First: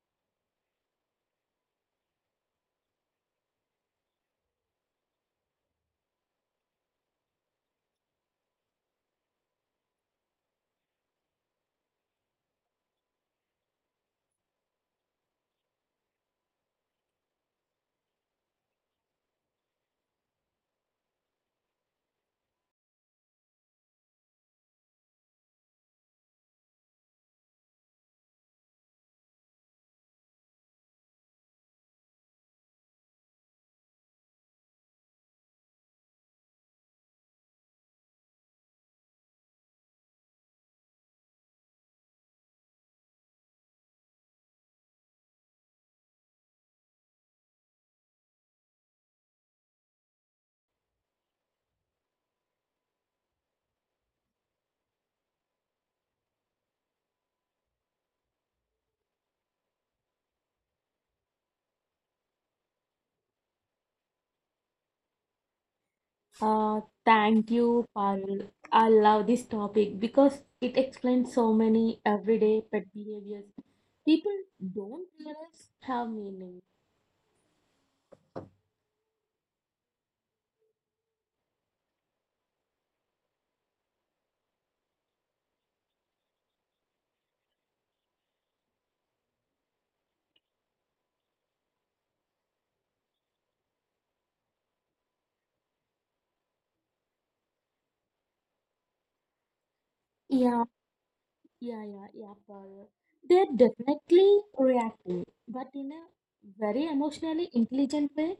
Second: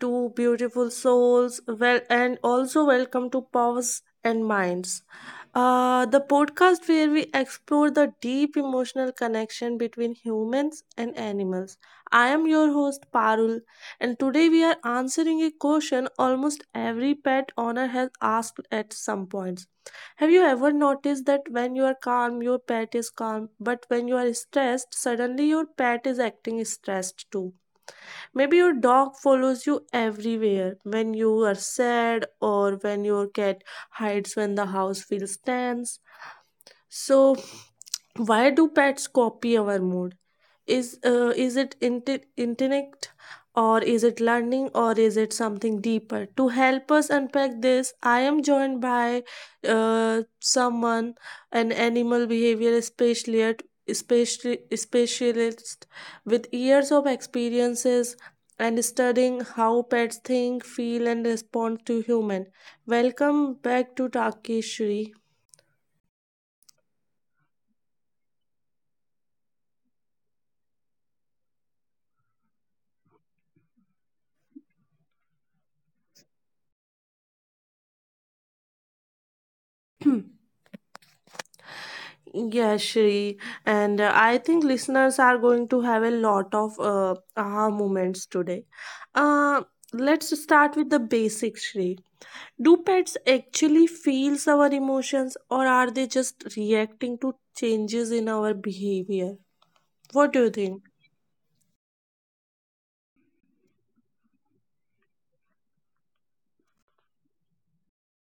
to beautiful souls. Well, and also welcome to Powers and Minds, the podcast where we explore the deep emotional connection between humans and animals. I'm your host Parul, and today we are answering a question almost every pet owner has asked at some points. Have you ever noticed that when you are calm, your pet is calm, but when you are stressed, suddenly your pet is acting stressed too? Maybe your dog follows you everywhere when you are sad or when your cat hides when the house feels tense. So, why do pets copy our mood? Is it intellect or is it learning or is it something deeper? To help us unpack this I am joined by someone, an animal behavior specialist, especially specialist with years of experiences and studying how pets think, feel, and respond to human. Welcome back to Takeshri. Thank you, Parul. I love this topic because it explains so many everyday pet behaviors people don't realize have meaning. Yeah, Shri. And I think listeners are going to have a lot of aha moments today. Uh, let's start with the basics, Shri. Do pets actually feel our emotions or are they just reacting to changes in our behavior? What do you Yeah, think? yeah, yeah, yeah, Parul. They're definitely reacting, but in a very emotionally intelligent way.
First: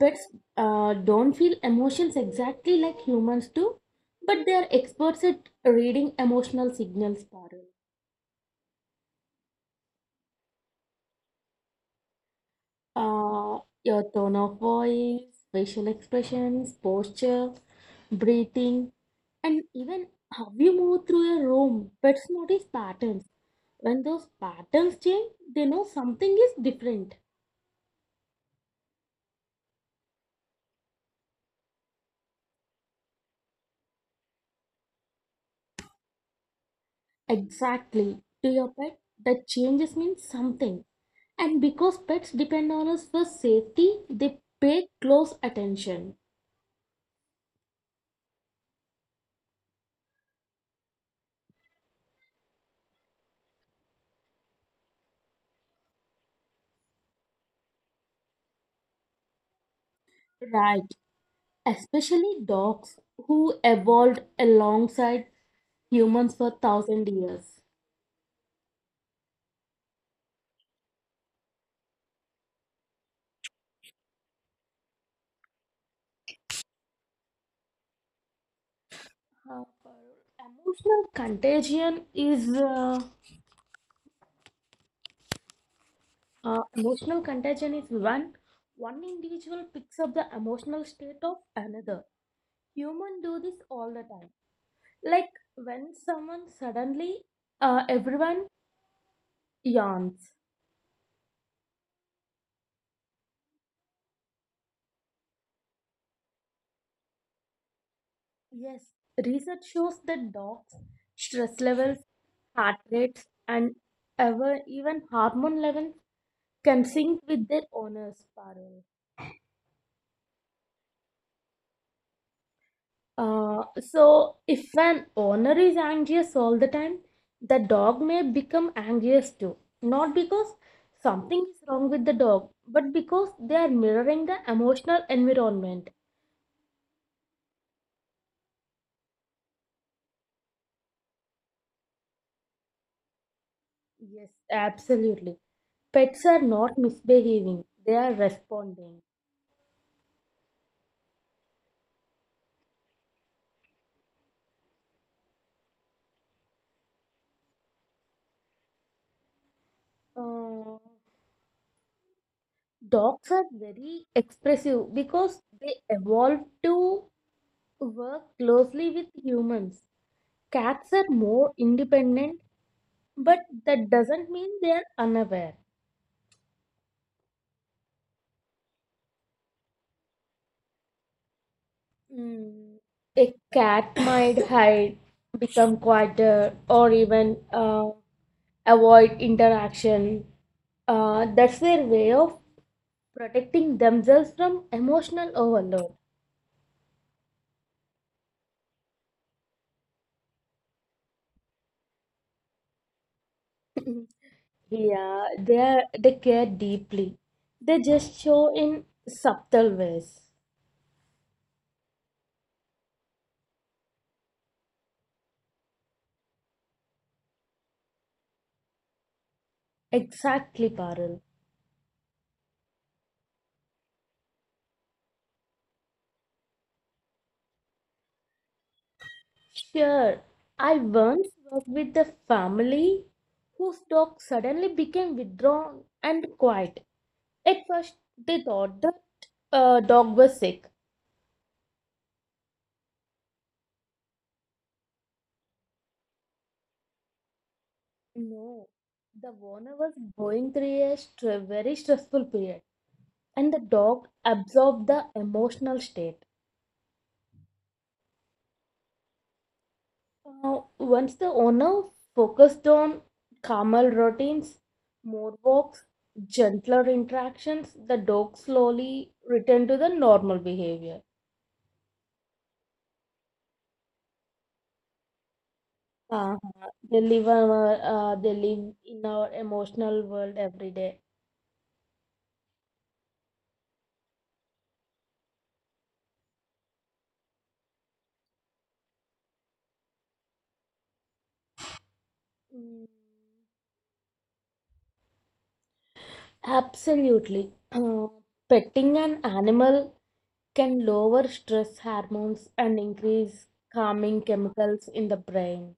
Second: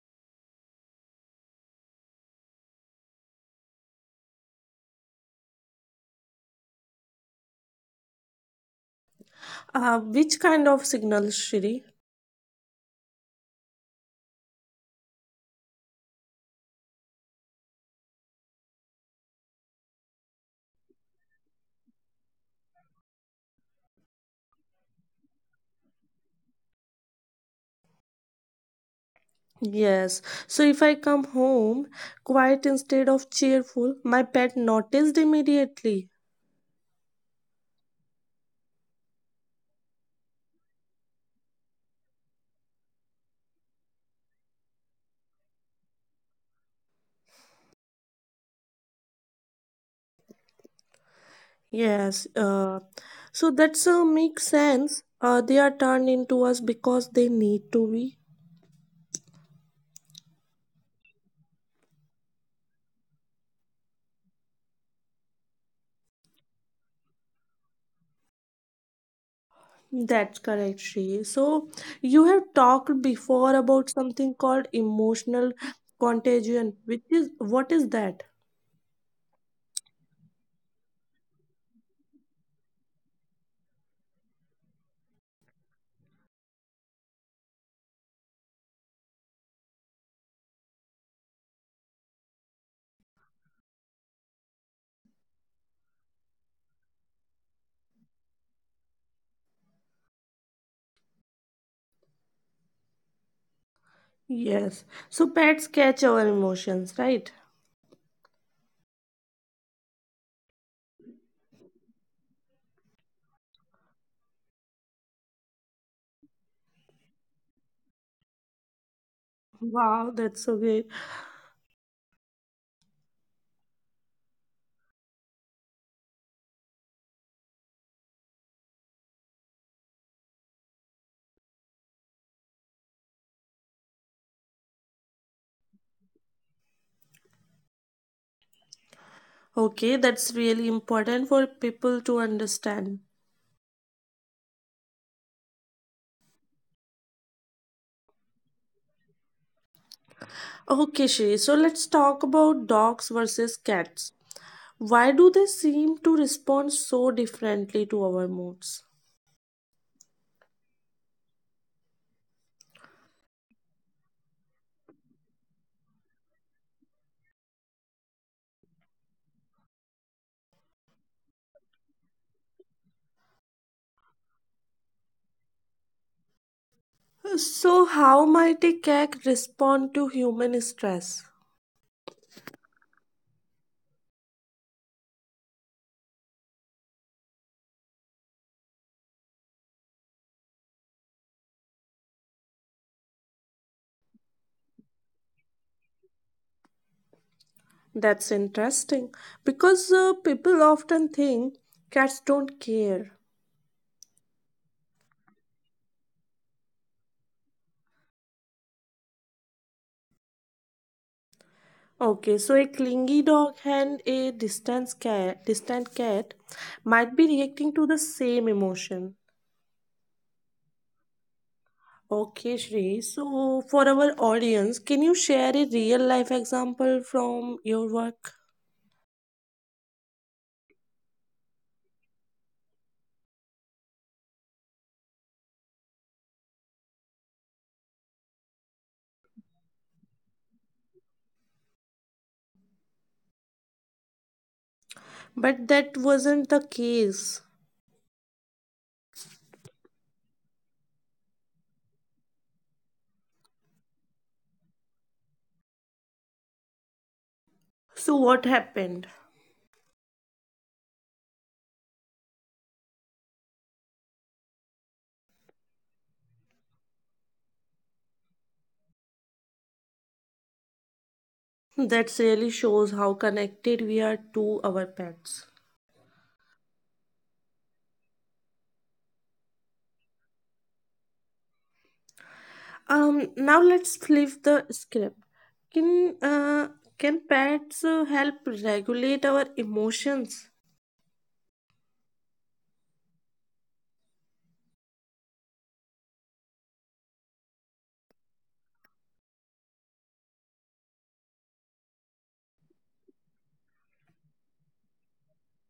Pets don't feel emotions exactly like humans do, but they're experts at reading emotional signals, Parul. Which kind of signals, Shri? Uh, your tone of voice, facial expressions, posture, breathing, and even how you move through a room. Pets notice patterns. When those patterns change, they know something is different. Yes. So if I come home quiet instead of cheerful, my pet noticed immediately. Exactly. To your pet, the changes mean something. And because pets depend on us for safety, they pay close attention. Yes, so that's makes sense. They are turned into us because they need to be. Right. Especially dogs who evolved alongside humans for thousand years. That's correct, Shri. So you have talked before about something called emotional contagion, which is, what is that? Uh, Emotional contagion is when one individual picks up the emotional state of another. Human do this all the time. Like when everyone yawns. Yes. So pets catch our emotions, right? Yes, research shows that dogs' stress levels, heart rates, and ever even hormone levels can sync with their owners. Parul. Wow, that's so great. So, if an owner is anxious all the time, the dog may become anxious too. Not because something is wrong with the dog, but because they are mirroring the emotional environment. Okay, that's really important for people to understand. Yes, absolutely. Pets are not misbehaving, they are responding. Okay, Shri. So let's talk about dogs versus cats. Why do they seem to respond so differently to our moods? Uh, Dogs are very expressive because they evolved to work closely with humans. Cats are more independent, but that doesn't mean they're unaware. So, how might a cat respond to human stress? Mm. A cat might hide, become quieter, or even avoid interaction. That's their way of protecting themselves from emotional overload. That's interesting because people often think cats don't care. Yeah, they care deeply. They just show in subtle ways. Okay, so a clingy dog and a distant cat, distant cat, might be reacting to the same emotion. Exactly, Parul. Okay, Shri. So, for our audience, can you share a real life example from your work? Sure, I once worked with a family whose dog suddenly became withdrawn and quiet. At first, they thought the dog was sick. But that wasn't the case. No, the owner was going through a very stressful period, and the dog absorbed the emotional state. So, what happened? Once the owner focused on calmer routines, more walks, gentler interactions, the dog slowly returned to the normal behavior. That really shows how connected we are to our pets. Uh-huh. They live in our emotional world every day. Now let's flip the script. Can uh, can pets help regulate our emotions? Mm, absolutely. Petting an animal can lower stress hormones and increase calming chemicals in the brain.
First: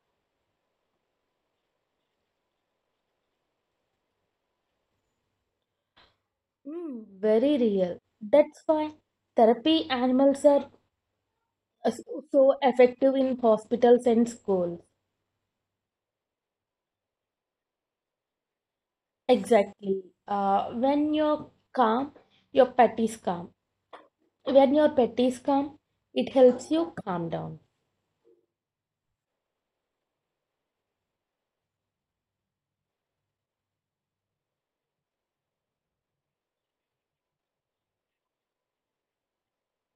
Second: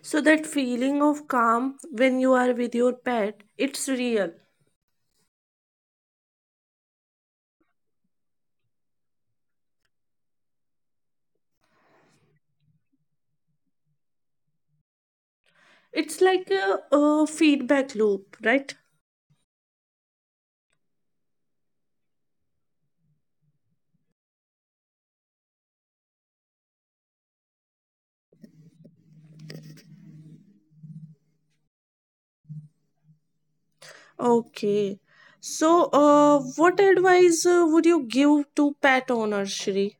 So that feeling of calm when you are with your pet, it's real. Mm, very real. That's why therapy animals are so effective in hospitals and schools. It's like a feedback loop, right? Exactly. When you're calm, your pet is calm. When your pet is calm, it helps you calm down. Okay. So, what advice would you give to pet owners, Shri?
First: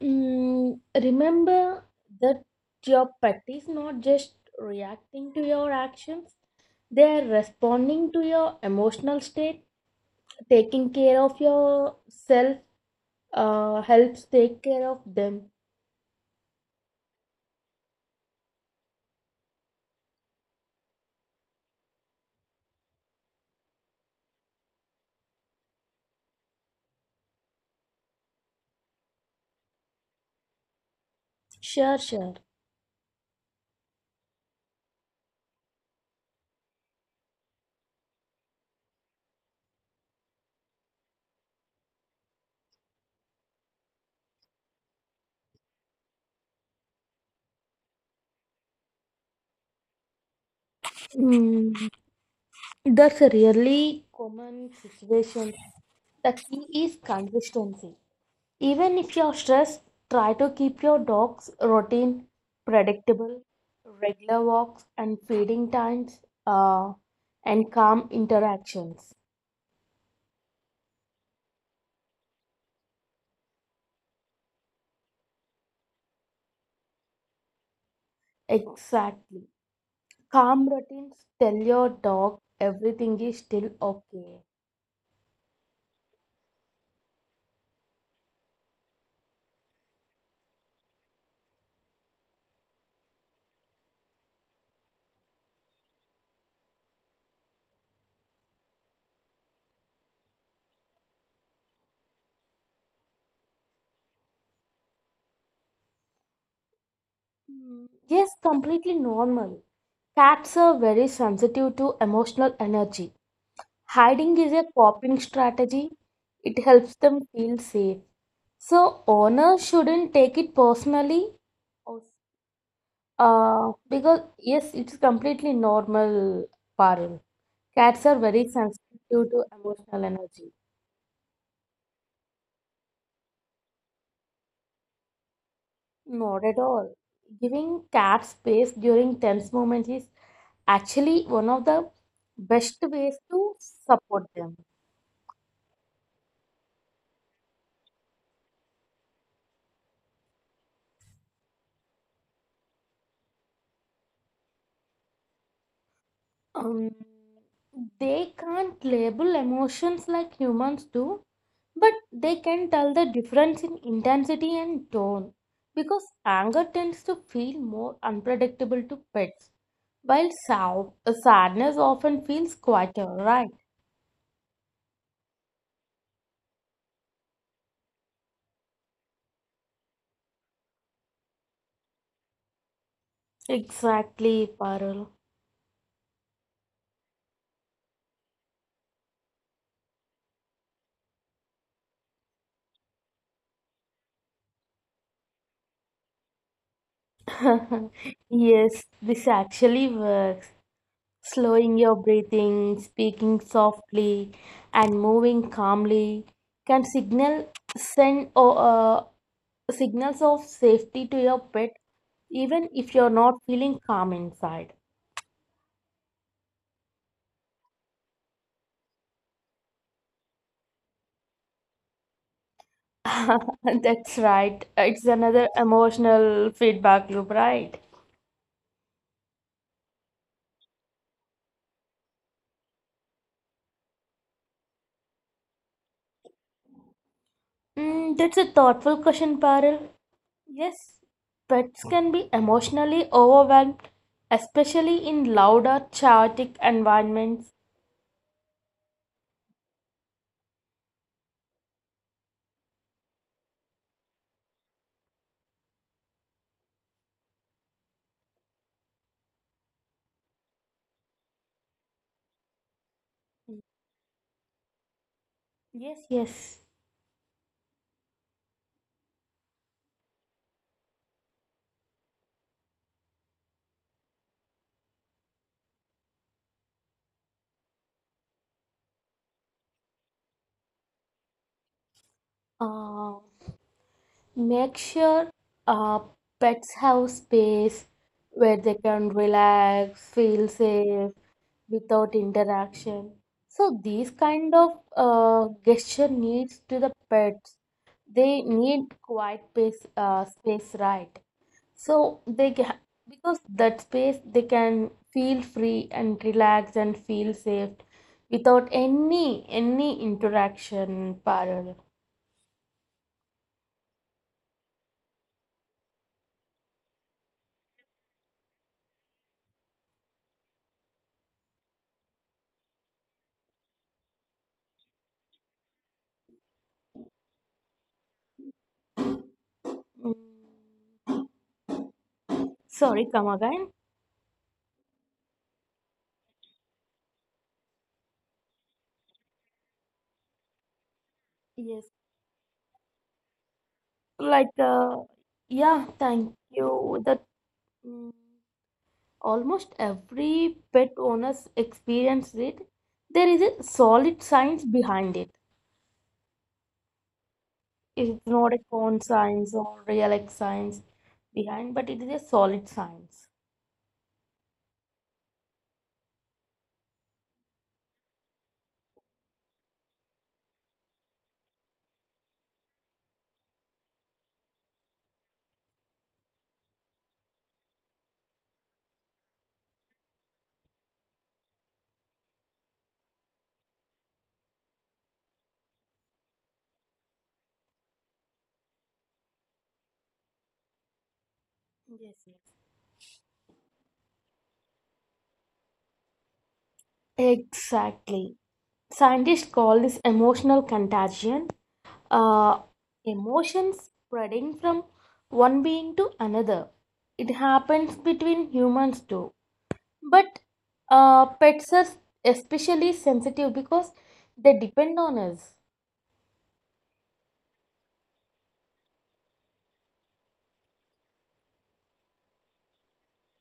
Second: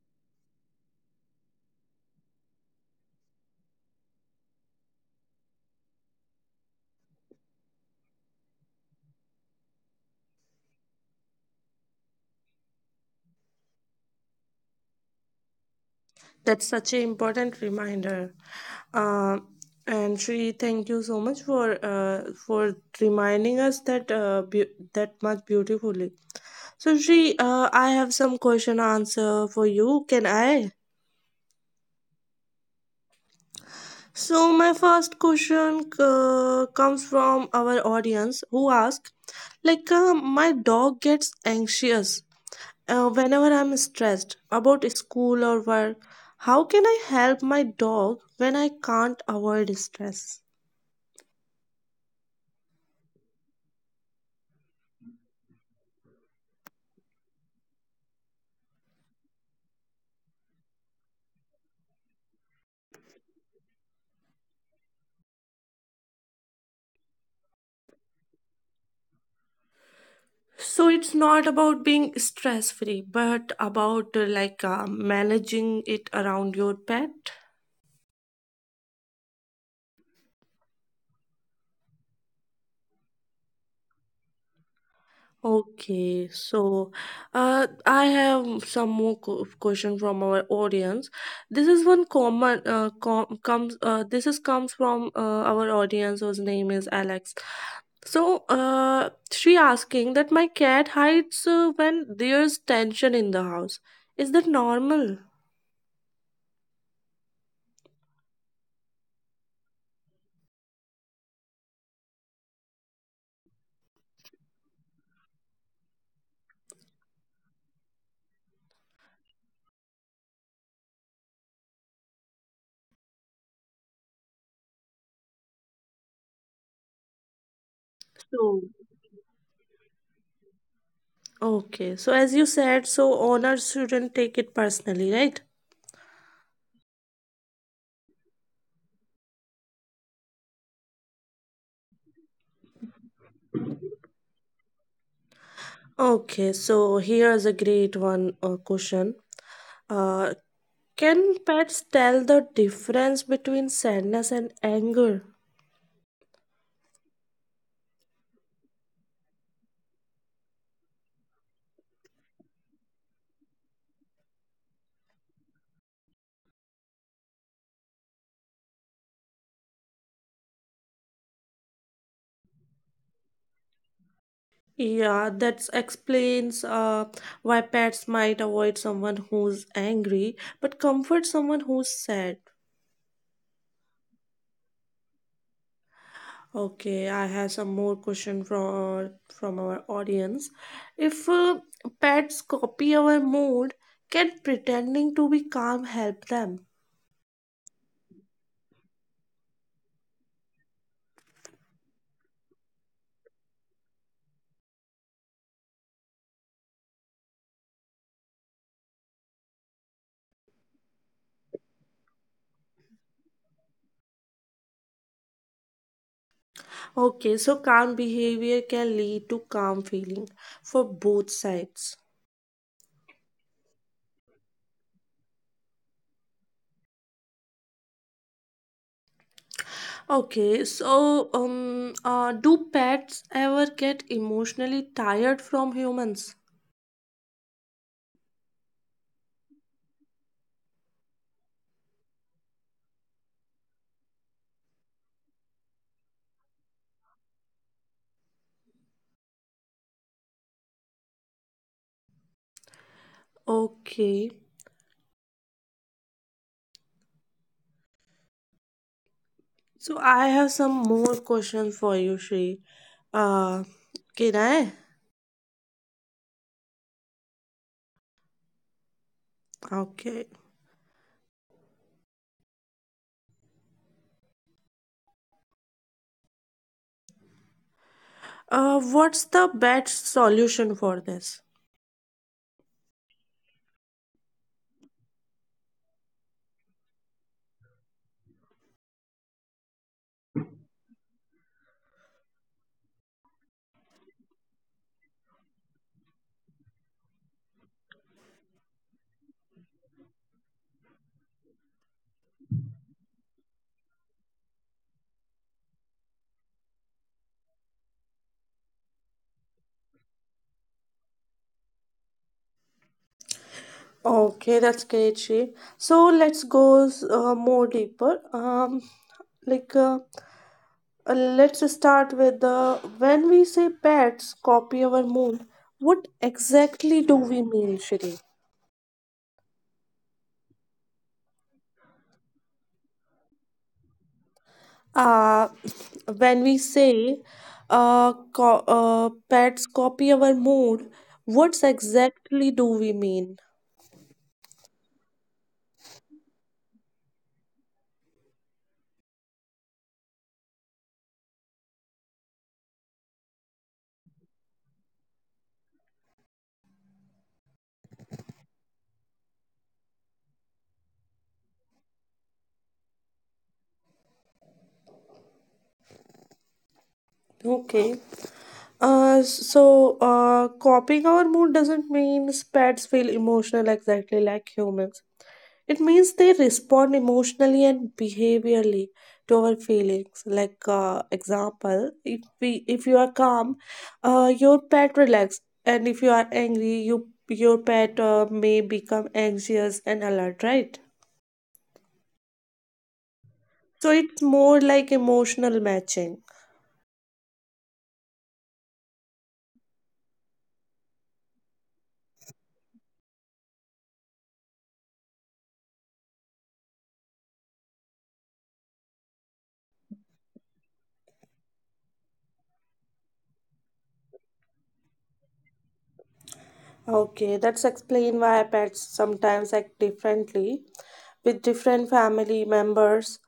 Mm, remember that your pet is not just reacting to your actions, they are responding to your emotional state. Taking care of yourself helps take care of them. That's such an important reminder. Uh, and Shri, thank you so much for reminding us that that much beautifully. So Shri, I have some question answer for you. Can I? Sure, sure. So my first question comes from our audience who ask, like, my dog gets anxious whenever I'm stressed about school or work, how can I help my dog when I can't avoid stress? Mm, that's a really common situation. The key is consistency. Even if you're stressed, try to keep your dog's routine predictable, regular walks and feeding times, uh, and calm interactions. So it's not about being stress free, but about managing it around your pet. Exactly. Calm routines tell your dog everything is still okay. Okay, so I have some more question from our audience. This is one common com- comes this is comes from our audience whose name is Alex. So she asking that my cat hides when there's tension in the house. Is that normal? Mm, yes, completely normal. Cats are very sensitive to emotional energy. Hiding is a coping strategy, it helps them feel safe. So owner shouldn't take it personally, because yes, it's completely normal. Parul, cats are very So sensitive to emotional energy. okay, so as you said, so owners shouldn't take it personally, right? Not at all. Giving cats space during tense moments is actually one of the best ways to support them. Okay, so here's a great one question. Uh, can pets tell the difference between sadness and anger? Um, they can't label emotions like humans do, but they can tell the difference in intensity and tone because anger tends to feel more unpredictable to pets, while sadness often feels quieter, right? Yeah, that explains why pets might avoid someone who's angry but comfort someone who's sad. Exactly, Parul. Okay, I have some more question from our audience. If pets copy our mood, can pretending to be calm help them? Yes, this actually works. Slowing your breathing, speaking softly, and moving calmly can signal send or signals of safety to your pet, even if you're not feeling calm inside. Okay, so calm behavior can lead to calm feeling for both sides. That's right. It's another emotional feedback loop, right? Okay, so do pets ever get emotionally tired from humans? Mm, that's a thoughtful question, Paril. Yes, pets can be emotionally overwhelmed, especially in louder, chaotic environments. Okay, so I have some more questions for you, Shri. Uh, can I? Yes, yes. Okay. What's the best solution for this? Uh, Make sure uh, pets have space where they can relax, feel safe without interaction. So these kind of gesture needs to the pets. They need quiet space, right? So because that space they can feel free and relax and feel safe without any interaction parallel. Okay, that's great, Sri. So let's go more deeper. Like uh, let's start with the, when we say pets copy our mood. What exactly do we mean, Shri? Mm. Sorry, come again. Uh, when we say pets copy our mood, what Yes. exactly do we mean? Like, uh, yeah, thank you. Mm, Almost every pet owners experience it. There is a solid science behind it. It's not a con science or real X science behind, but it is a solid science. Okay. So, copying our mood doesn't mean pets feel emotional exactly like humans. It means they respond emotionally and behaviorally to our feelings. Like, example, if you are calm, your pet relax, and if you are angry, your pet may become anxious and alert. Right. Yes, yes. So it's more like emotional matching. Exactly. Scientists call this emotional contagion. uh, Emotions spreading from one being to another. It happens between humans too. But pets are especially sensitive because they depend on us. Okay, that's explain why pets sometimes act differently with different family members.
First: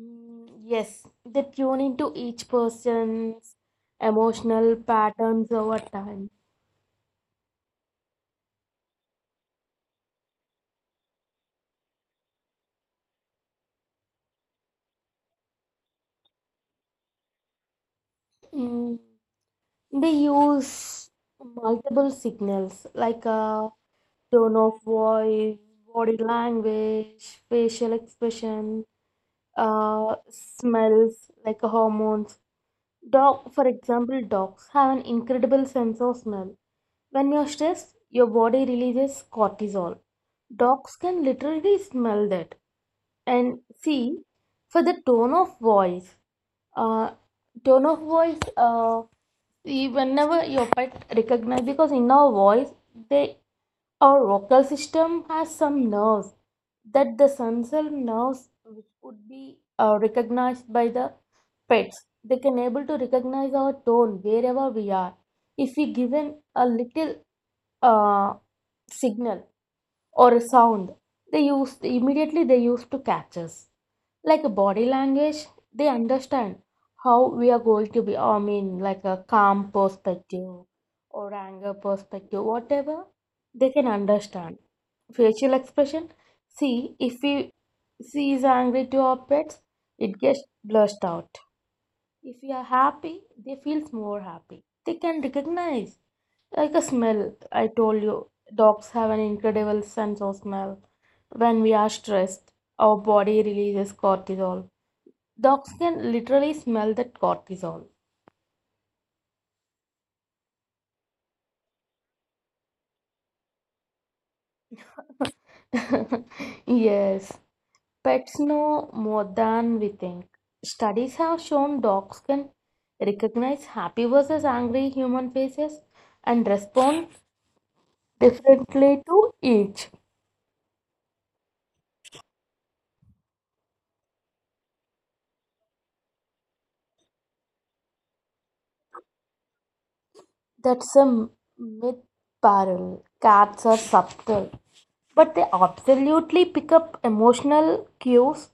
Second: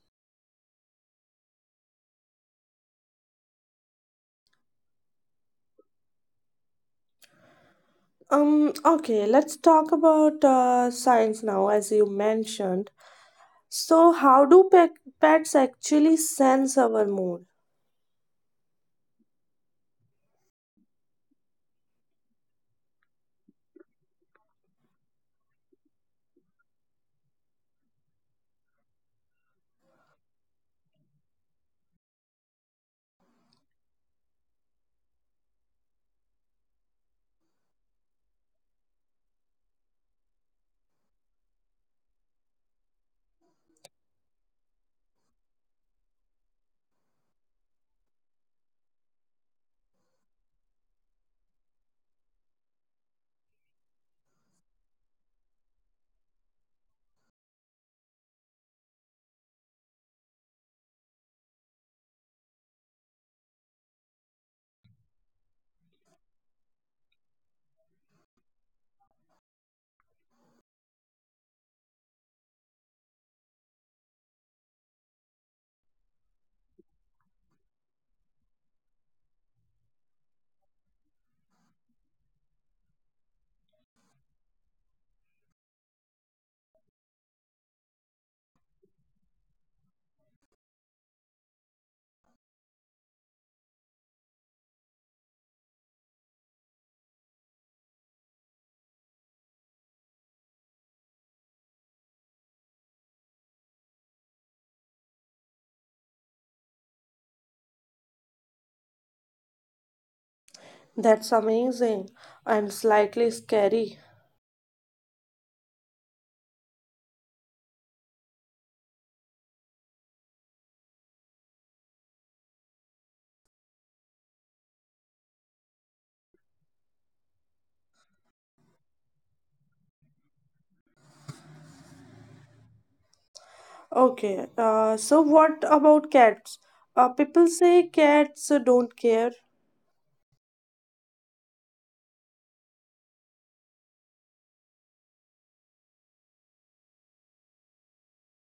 Mm, yes, they tune into each person's emotional patterns over time. Okay, let's talk about science now, as you mentioned. So, how do pe pets actually sense our mood? Mm, they use multiple signals like a tone of voice, body language, facial expression, smells like hormones. Dog, for example, dogs have an incredible sense of smell. When you're stressed, your body releases cortisol. Dogs can literally smell that. And see, for the uh, tone of voice, see, whenever your pet recognizes, because in our voice, they our vocal system has some nerves, that the sensor nerves which would be recognized by the pets. They can able to recognize our tone wherever we are. If we given a little uh, signal or a sound, they used immediately, they used to catch us. Like a body language, they understand how we are going to be. I mean, like a calm perspective or anger perspective, whatever, they can understand. Facial expression, see, if we she is angry to our pets, it gets blushed out. If we are happy, they feels more happy, they can recognize. Like a smell, I told you, dogs have an incredible sense of smell. When we are stressed, our body releases cortisol. Dogs can literally smell that cortisol. That's amazing and slightly scary. Yes, pets know more than we think. Studies have shown dogs can recognize happy versus angry human faces and respond differently to each. Okay, so what about cats? People say cats don't care. That's a myth, Parul. Cats are subtle, but they absolutely pick up emotional cues.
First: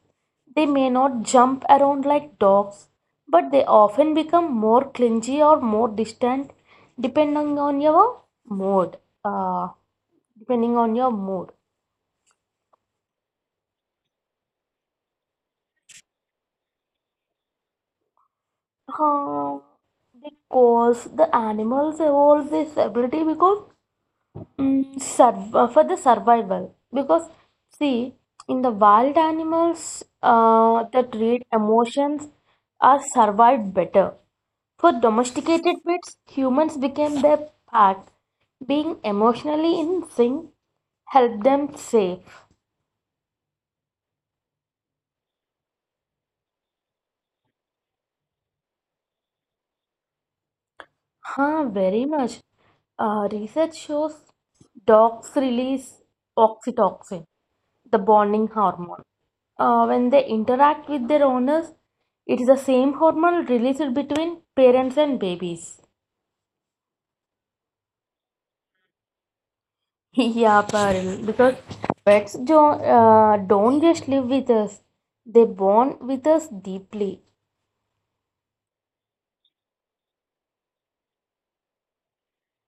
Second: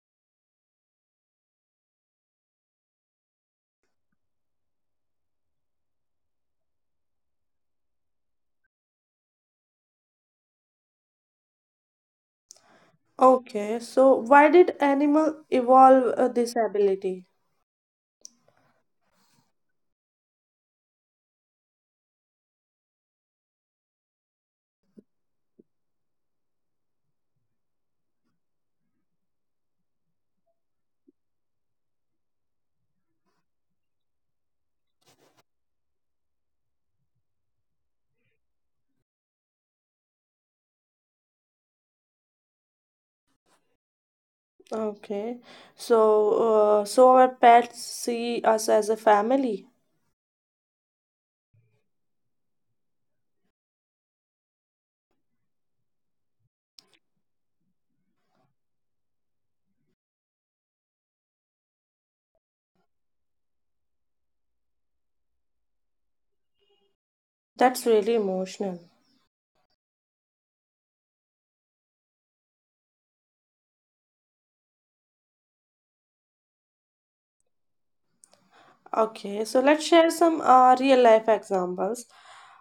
They may not jump around like dogs, but they often become more clingy or more distant, depending on your mood. Uh, mood. Okay, so why did animal evolve this ability? Uh, because the animals evolve this ability because, mm, for the survival, because see, in the wild, animals that read emotions are survived better. For domesticated pets, humans became their pack. Being emotionally in sync help them safe. Okay. So, so our pets see us as a family. Huh, very much. Research shows dogs release oxytocin, the bonding hormone. When they interact with their owners, it is the same hormone released between parents and babies. That's really emotional. Yeah, Parul, because pets don't just live with us, they bond with us deeply. Okay, so let's share some real life examples.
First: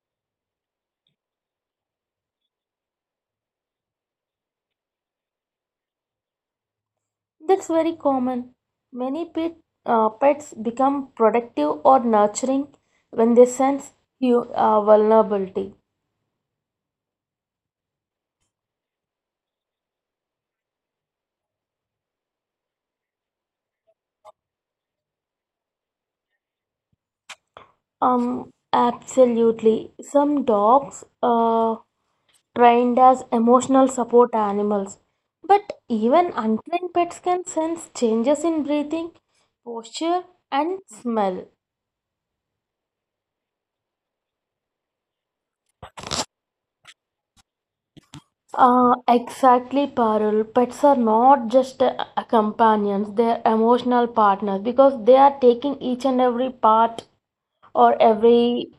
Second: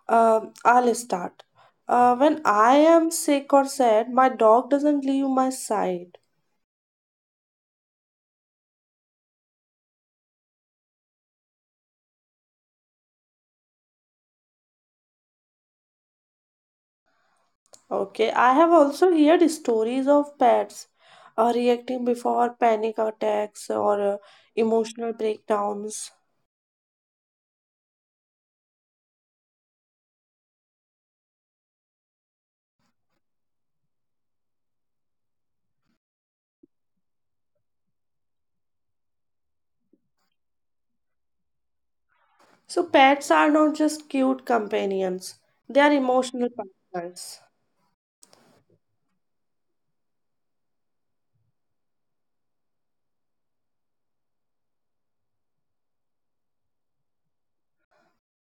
I'll start. When I am sick or sad, my dog doesn't leave my side. That's very common. Many pets become protective or nurturing when they sense you, vulnerability. Okay, I have also heard stories of pets reacting before panic attacks or emotional breakdowns. Absolutely. Some dogs trained as emotional support animals. But even untrained pets can sense changes in breathing, posture, and smell. So pets are not just cute companions, they are emotional partners. Exactly, Parul. Pets are not just companions, they are emotional partners because they are taking each and every part or every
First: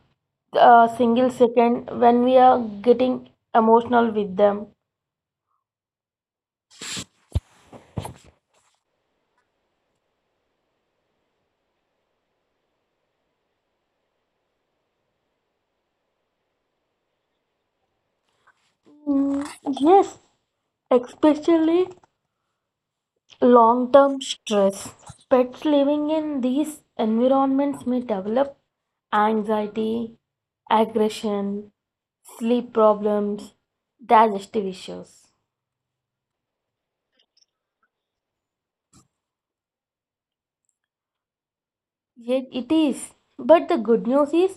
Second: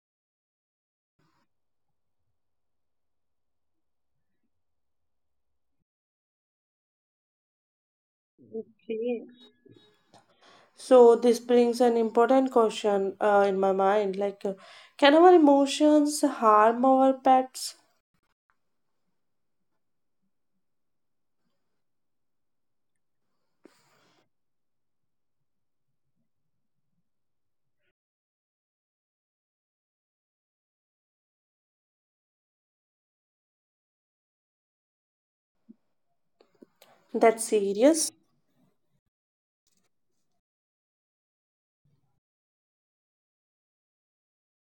single second when we are getting emotional with them. Okay. So this brings an important question in my mind, like, can our emotions harm our pets? Mm, yes, especially long term stress. Pets living in these environments may develop anxiety, aggression, sleep problems, digestive issues. That's serious. Yet it is. But the good news is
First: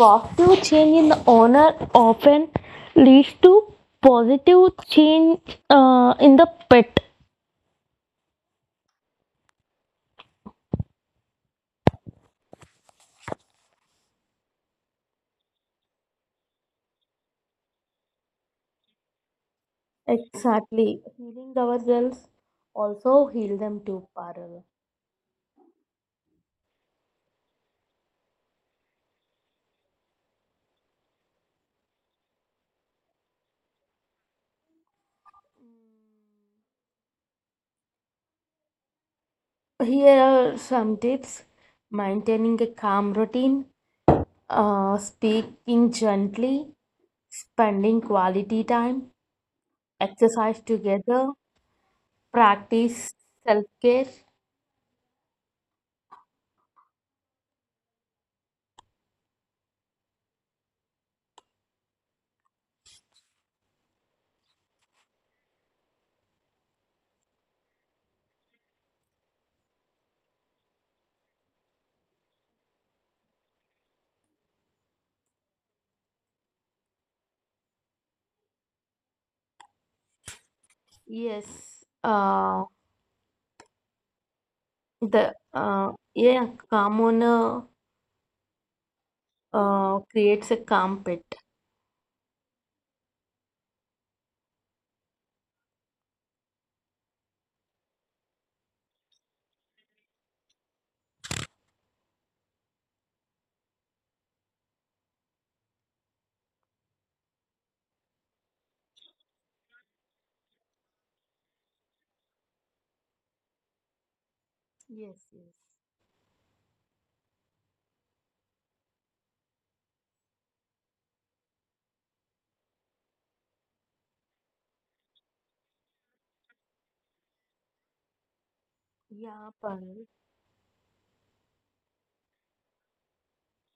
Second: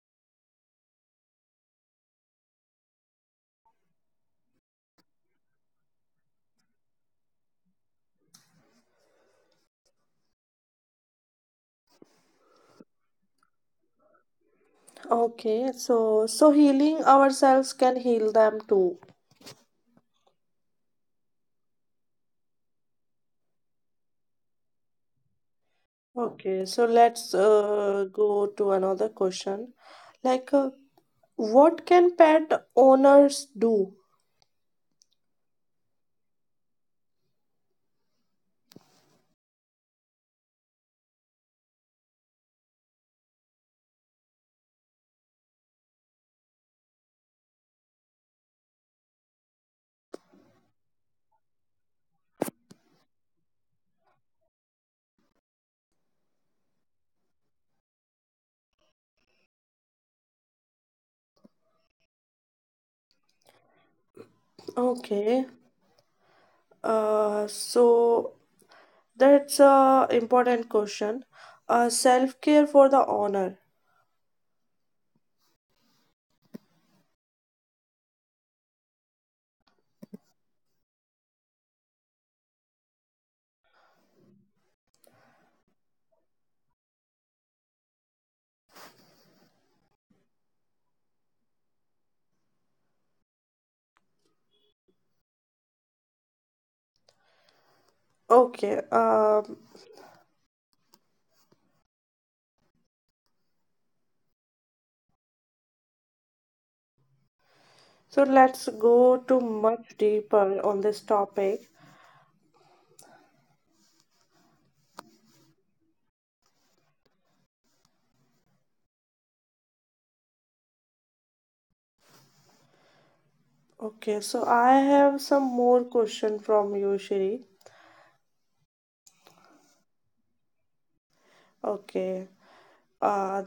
positive change in the owner often leads to positive change in the pet. Okay, so so healing ourselves can heal them too. Exactly. Healing ourselves also heal them too, Parul. Okay, so let's go to another question. Like what can pet owners do? Here are some tips: maintaining a calm routine, speaking gently, spending quality time, exercise together, practice self care. Okay. So that's a important question. Self-care for the honor. Yes, calm owner creates a calm pet. Okay, so let's go to much deeper on this topic. Yes, yes. Okay, so I have some more question from you, Shri. Yeah, Parul. Okay, uh,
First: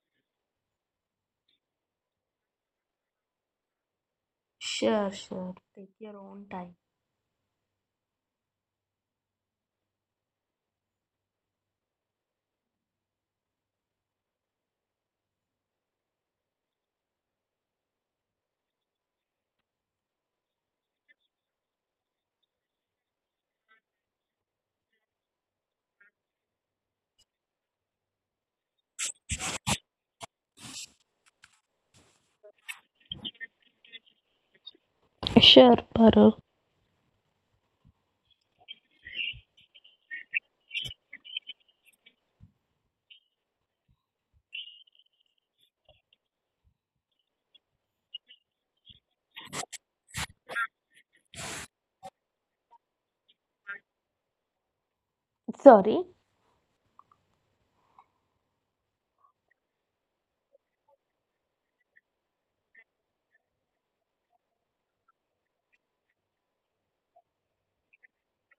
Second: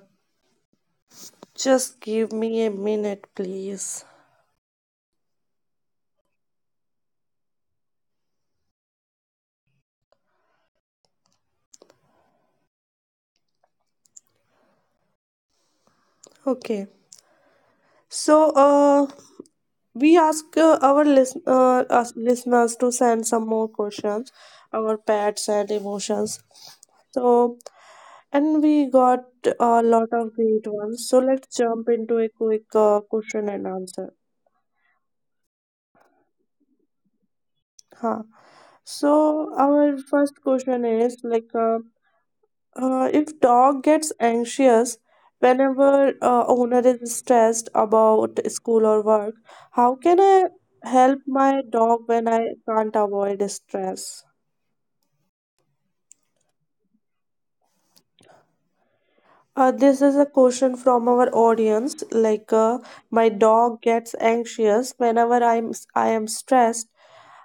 just give me a minute, please. Sure, sure. Take your own time. Okay. So, we ask our listeners to send some more questions, our pets and emotions. So, and we got a lot of great ones. So let's jump into a quick question and answer. Sure, Parul. Huh. So our first question is like. If dog gets anxious whenever owner is stressed about school or work, how can I help my dog when I can't avoid stress? Sorry. This is a question from our audience. Like, my dog gets anxious whenever I am stressed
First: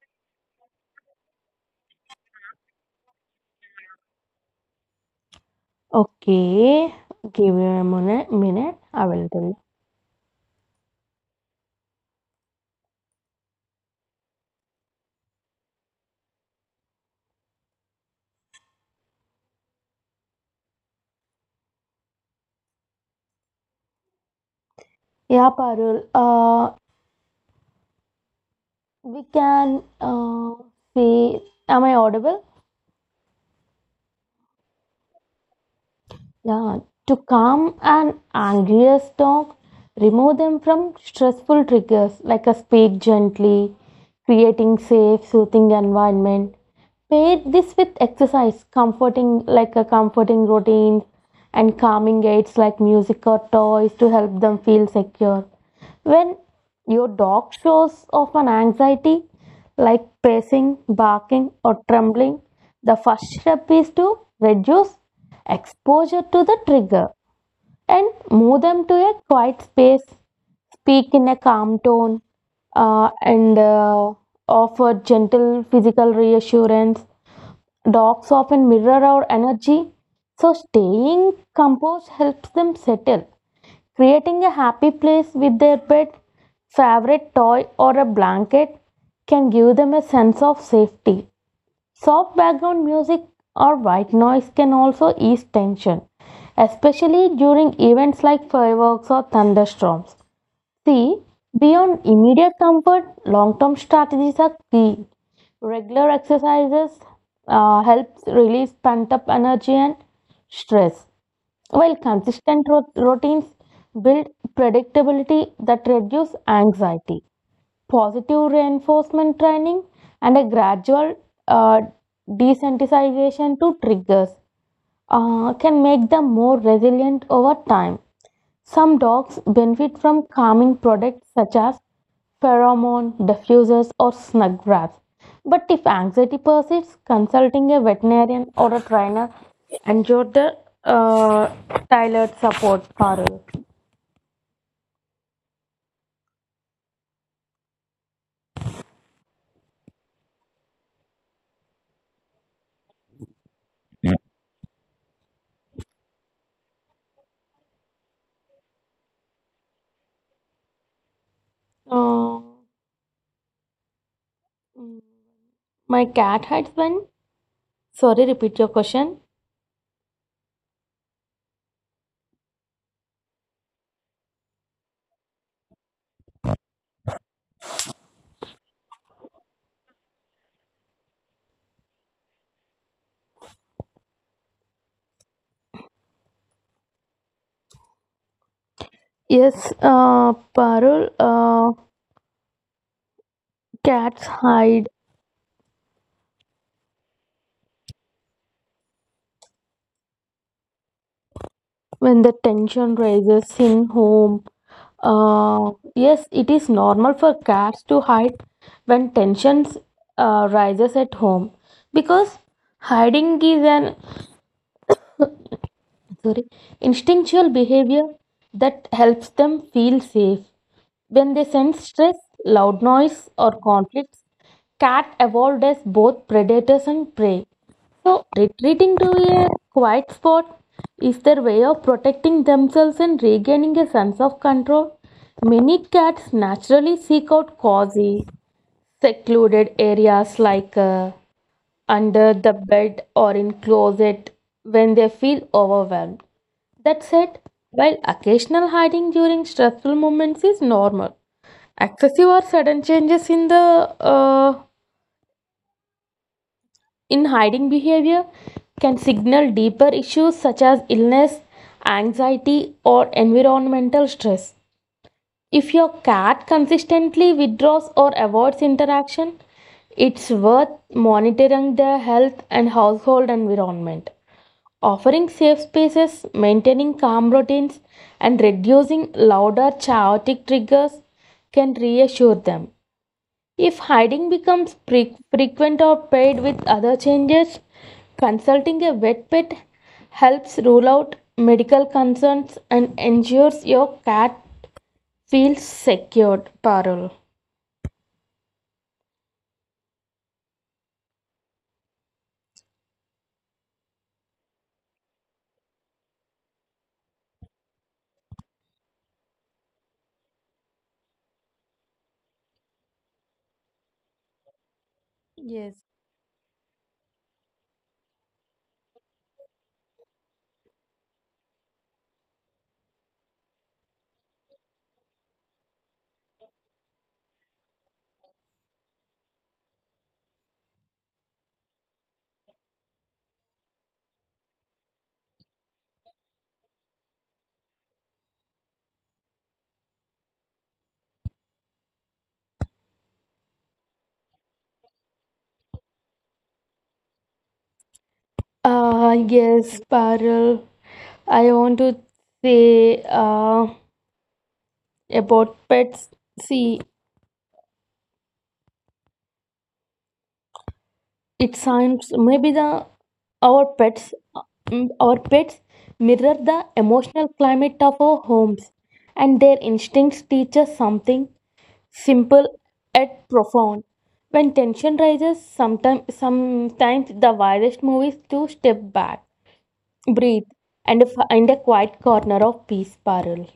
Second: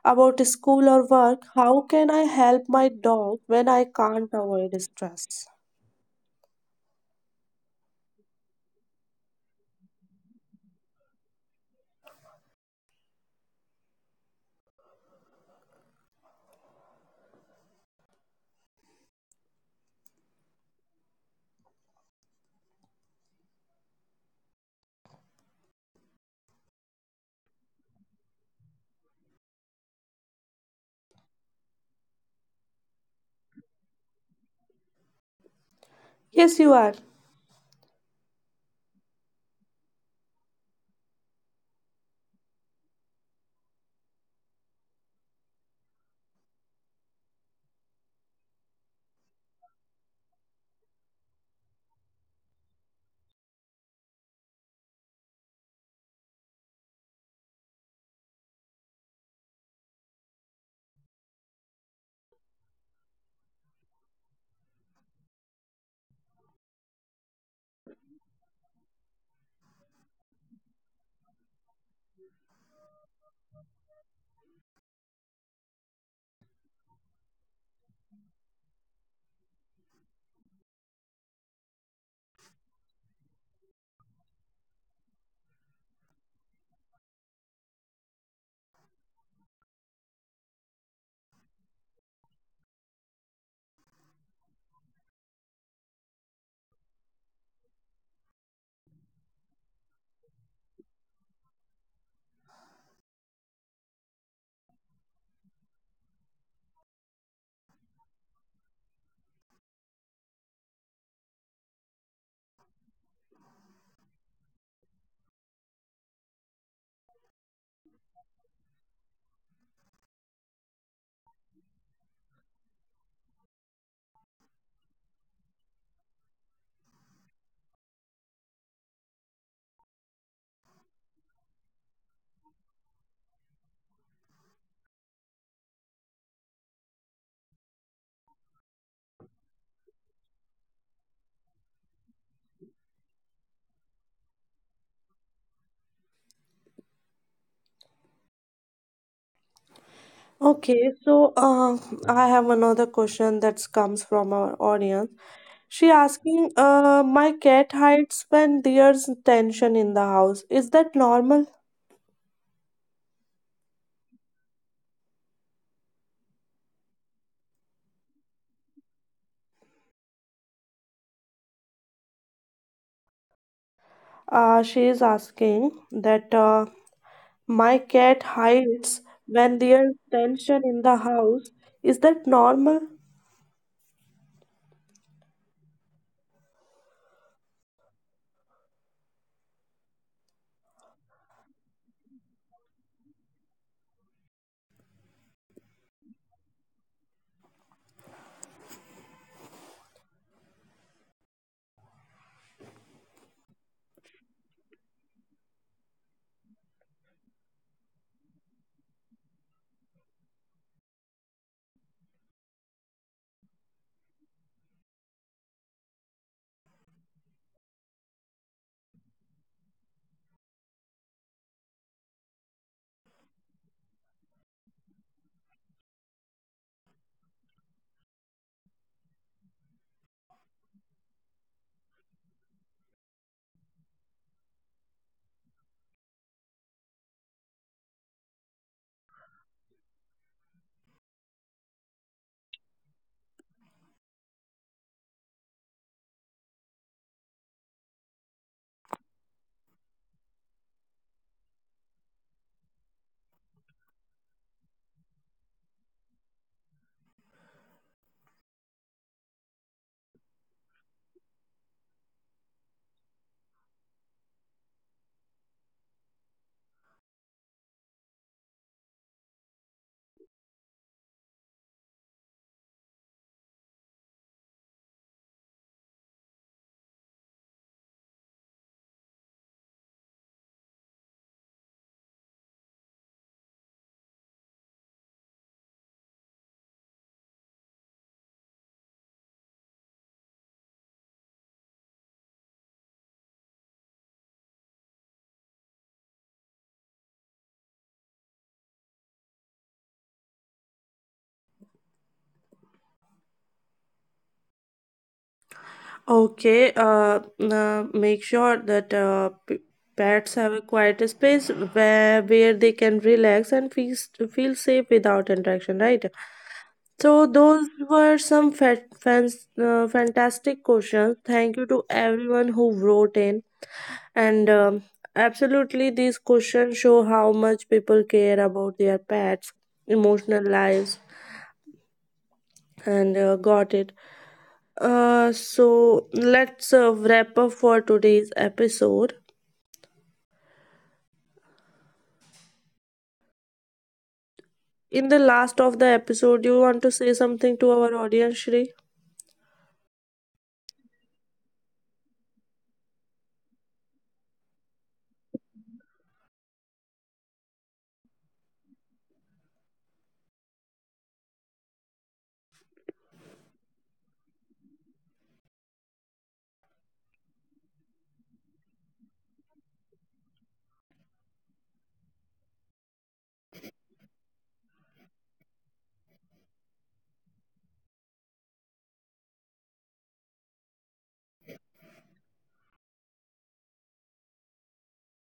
about school or work. How can I help my dog when I can't avoid stress? Okay, give me a minute, I will tell you. Yeah, Parul, we can uh, say, am I audible? Yes, you Yeah, are. to calm an angry storm, remove them from stressful triggers, like a speak gently, creating safe, soothing environment. Pair this with exercise, comforting like a comforting routine and calming aids like music or toys to help them feel secure. When your dog shows off an anxiety like pacing, barking, or trembling, the first step is to reduce exposure to the trigger and move them to a quiet space, speak in a calm tone, and offer gentle physical reassurance. Dogs often mirror our energy, so staying composed helps them settle. Creating a happy place with their pet, favorite toy, or a blanket can give them a sense of safety. Soft background music or white noise can also ease tension, especially during events like fireworks or thunderstorms. C. Beyond immediate comfort, long term strategies are key. Regular exercises helps release pent up energy and stress, while consistent routines build predictability that reduce anxiety. Positive reinforcement training and a gradual uh, desensitization to triggers can make them more resilient over time. Some dogs benefit from calming products such as pheromone diffusers or snug wraps. But if anxiety persists, consulting a veterinarian or a trainer ensure the uh, tailored support for her. Okay, so I have another question that comes from our audience. She asking, my cat hides when there's tension in the house. Is that normal? Uh, my cat hides when. Sorry, repeat your question. She is asking that my cat hides when there's tension in the house. Is that normal? Yes, Parul, cats hide when the tension rises in home. Yes, it is normal for cats to hide when tensions rises at home because hiding is an sorry instinctual behavior that helps them feel safe. When they sense stress, loud noise, or conflicts, cat evolved as both predators and prey. So, retreating to a quiet spot is their way of protecting themselves and regaining a sense of control. Many cats naturally seek out cozy, secluded areas like under the bed or in closet when they feel overwhelmed. That said, while occasional hiding during stressful moments is normal, excessive or sudden changes in the uh, in hiding behavior can signal deeper issues such as illness, anxiety, or environmental stress. If your cat consistently withdraws or avoids interaction, it's worth monitoring their health and household environment. Offering safe spaces, maintaining calm routines, and reducing louder chaotic triggers can reassure them. If hiding becomes frequent or paired with other changes, consulting a vet pet helps rule out medical concerns and ensures your cat feel secured, Parul. Okay, make sure that pets have a quiet space where they can relax and feel safe without interaction, right? So Yes. those were some fantastic questions. Thank you to everyone who wrote in, and absolutely, these questions show how much people care about their pets' emotional lives, and got it. So let's wrap up for today's episode. In the last of the episode, you want to say something to our audience, Shri? Yes, Parul. I want to say about pets. See, it sounds maybe the our pets our pets mirror the emotional climate of our homes, and their instincts teach us something simple yet profound. When tension rises, sometimes the wisest move is to step back, breathe, and find a quiet corner of peace spiral.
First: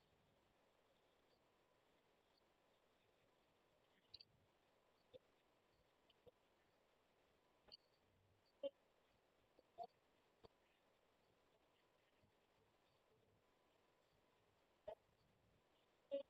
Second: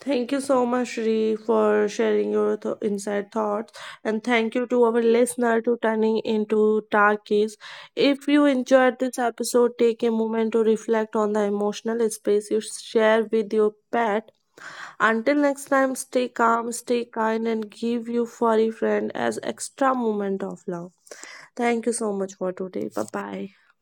Thank you so much, Shri, for sharing your inside thoughts, and thank you to our listener to turning into Tarkis. If you enjoyed this episode, take a moment to reflect on the emotional space you share with your pet. Until next time, stay calm, stay kind, and give your furry friend as extra moment of love. Thank you so much for today. Bye bye.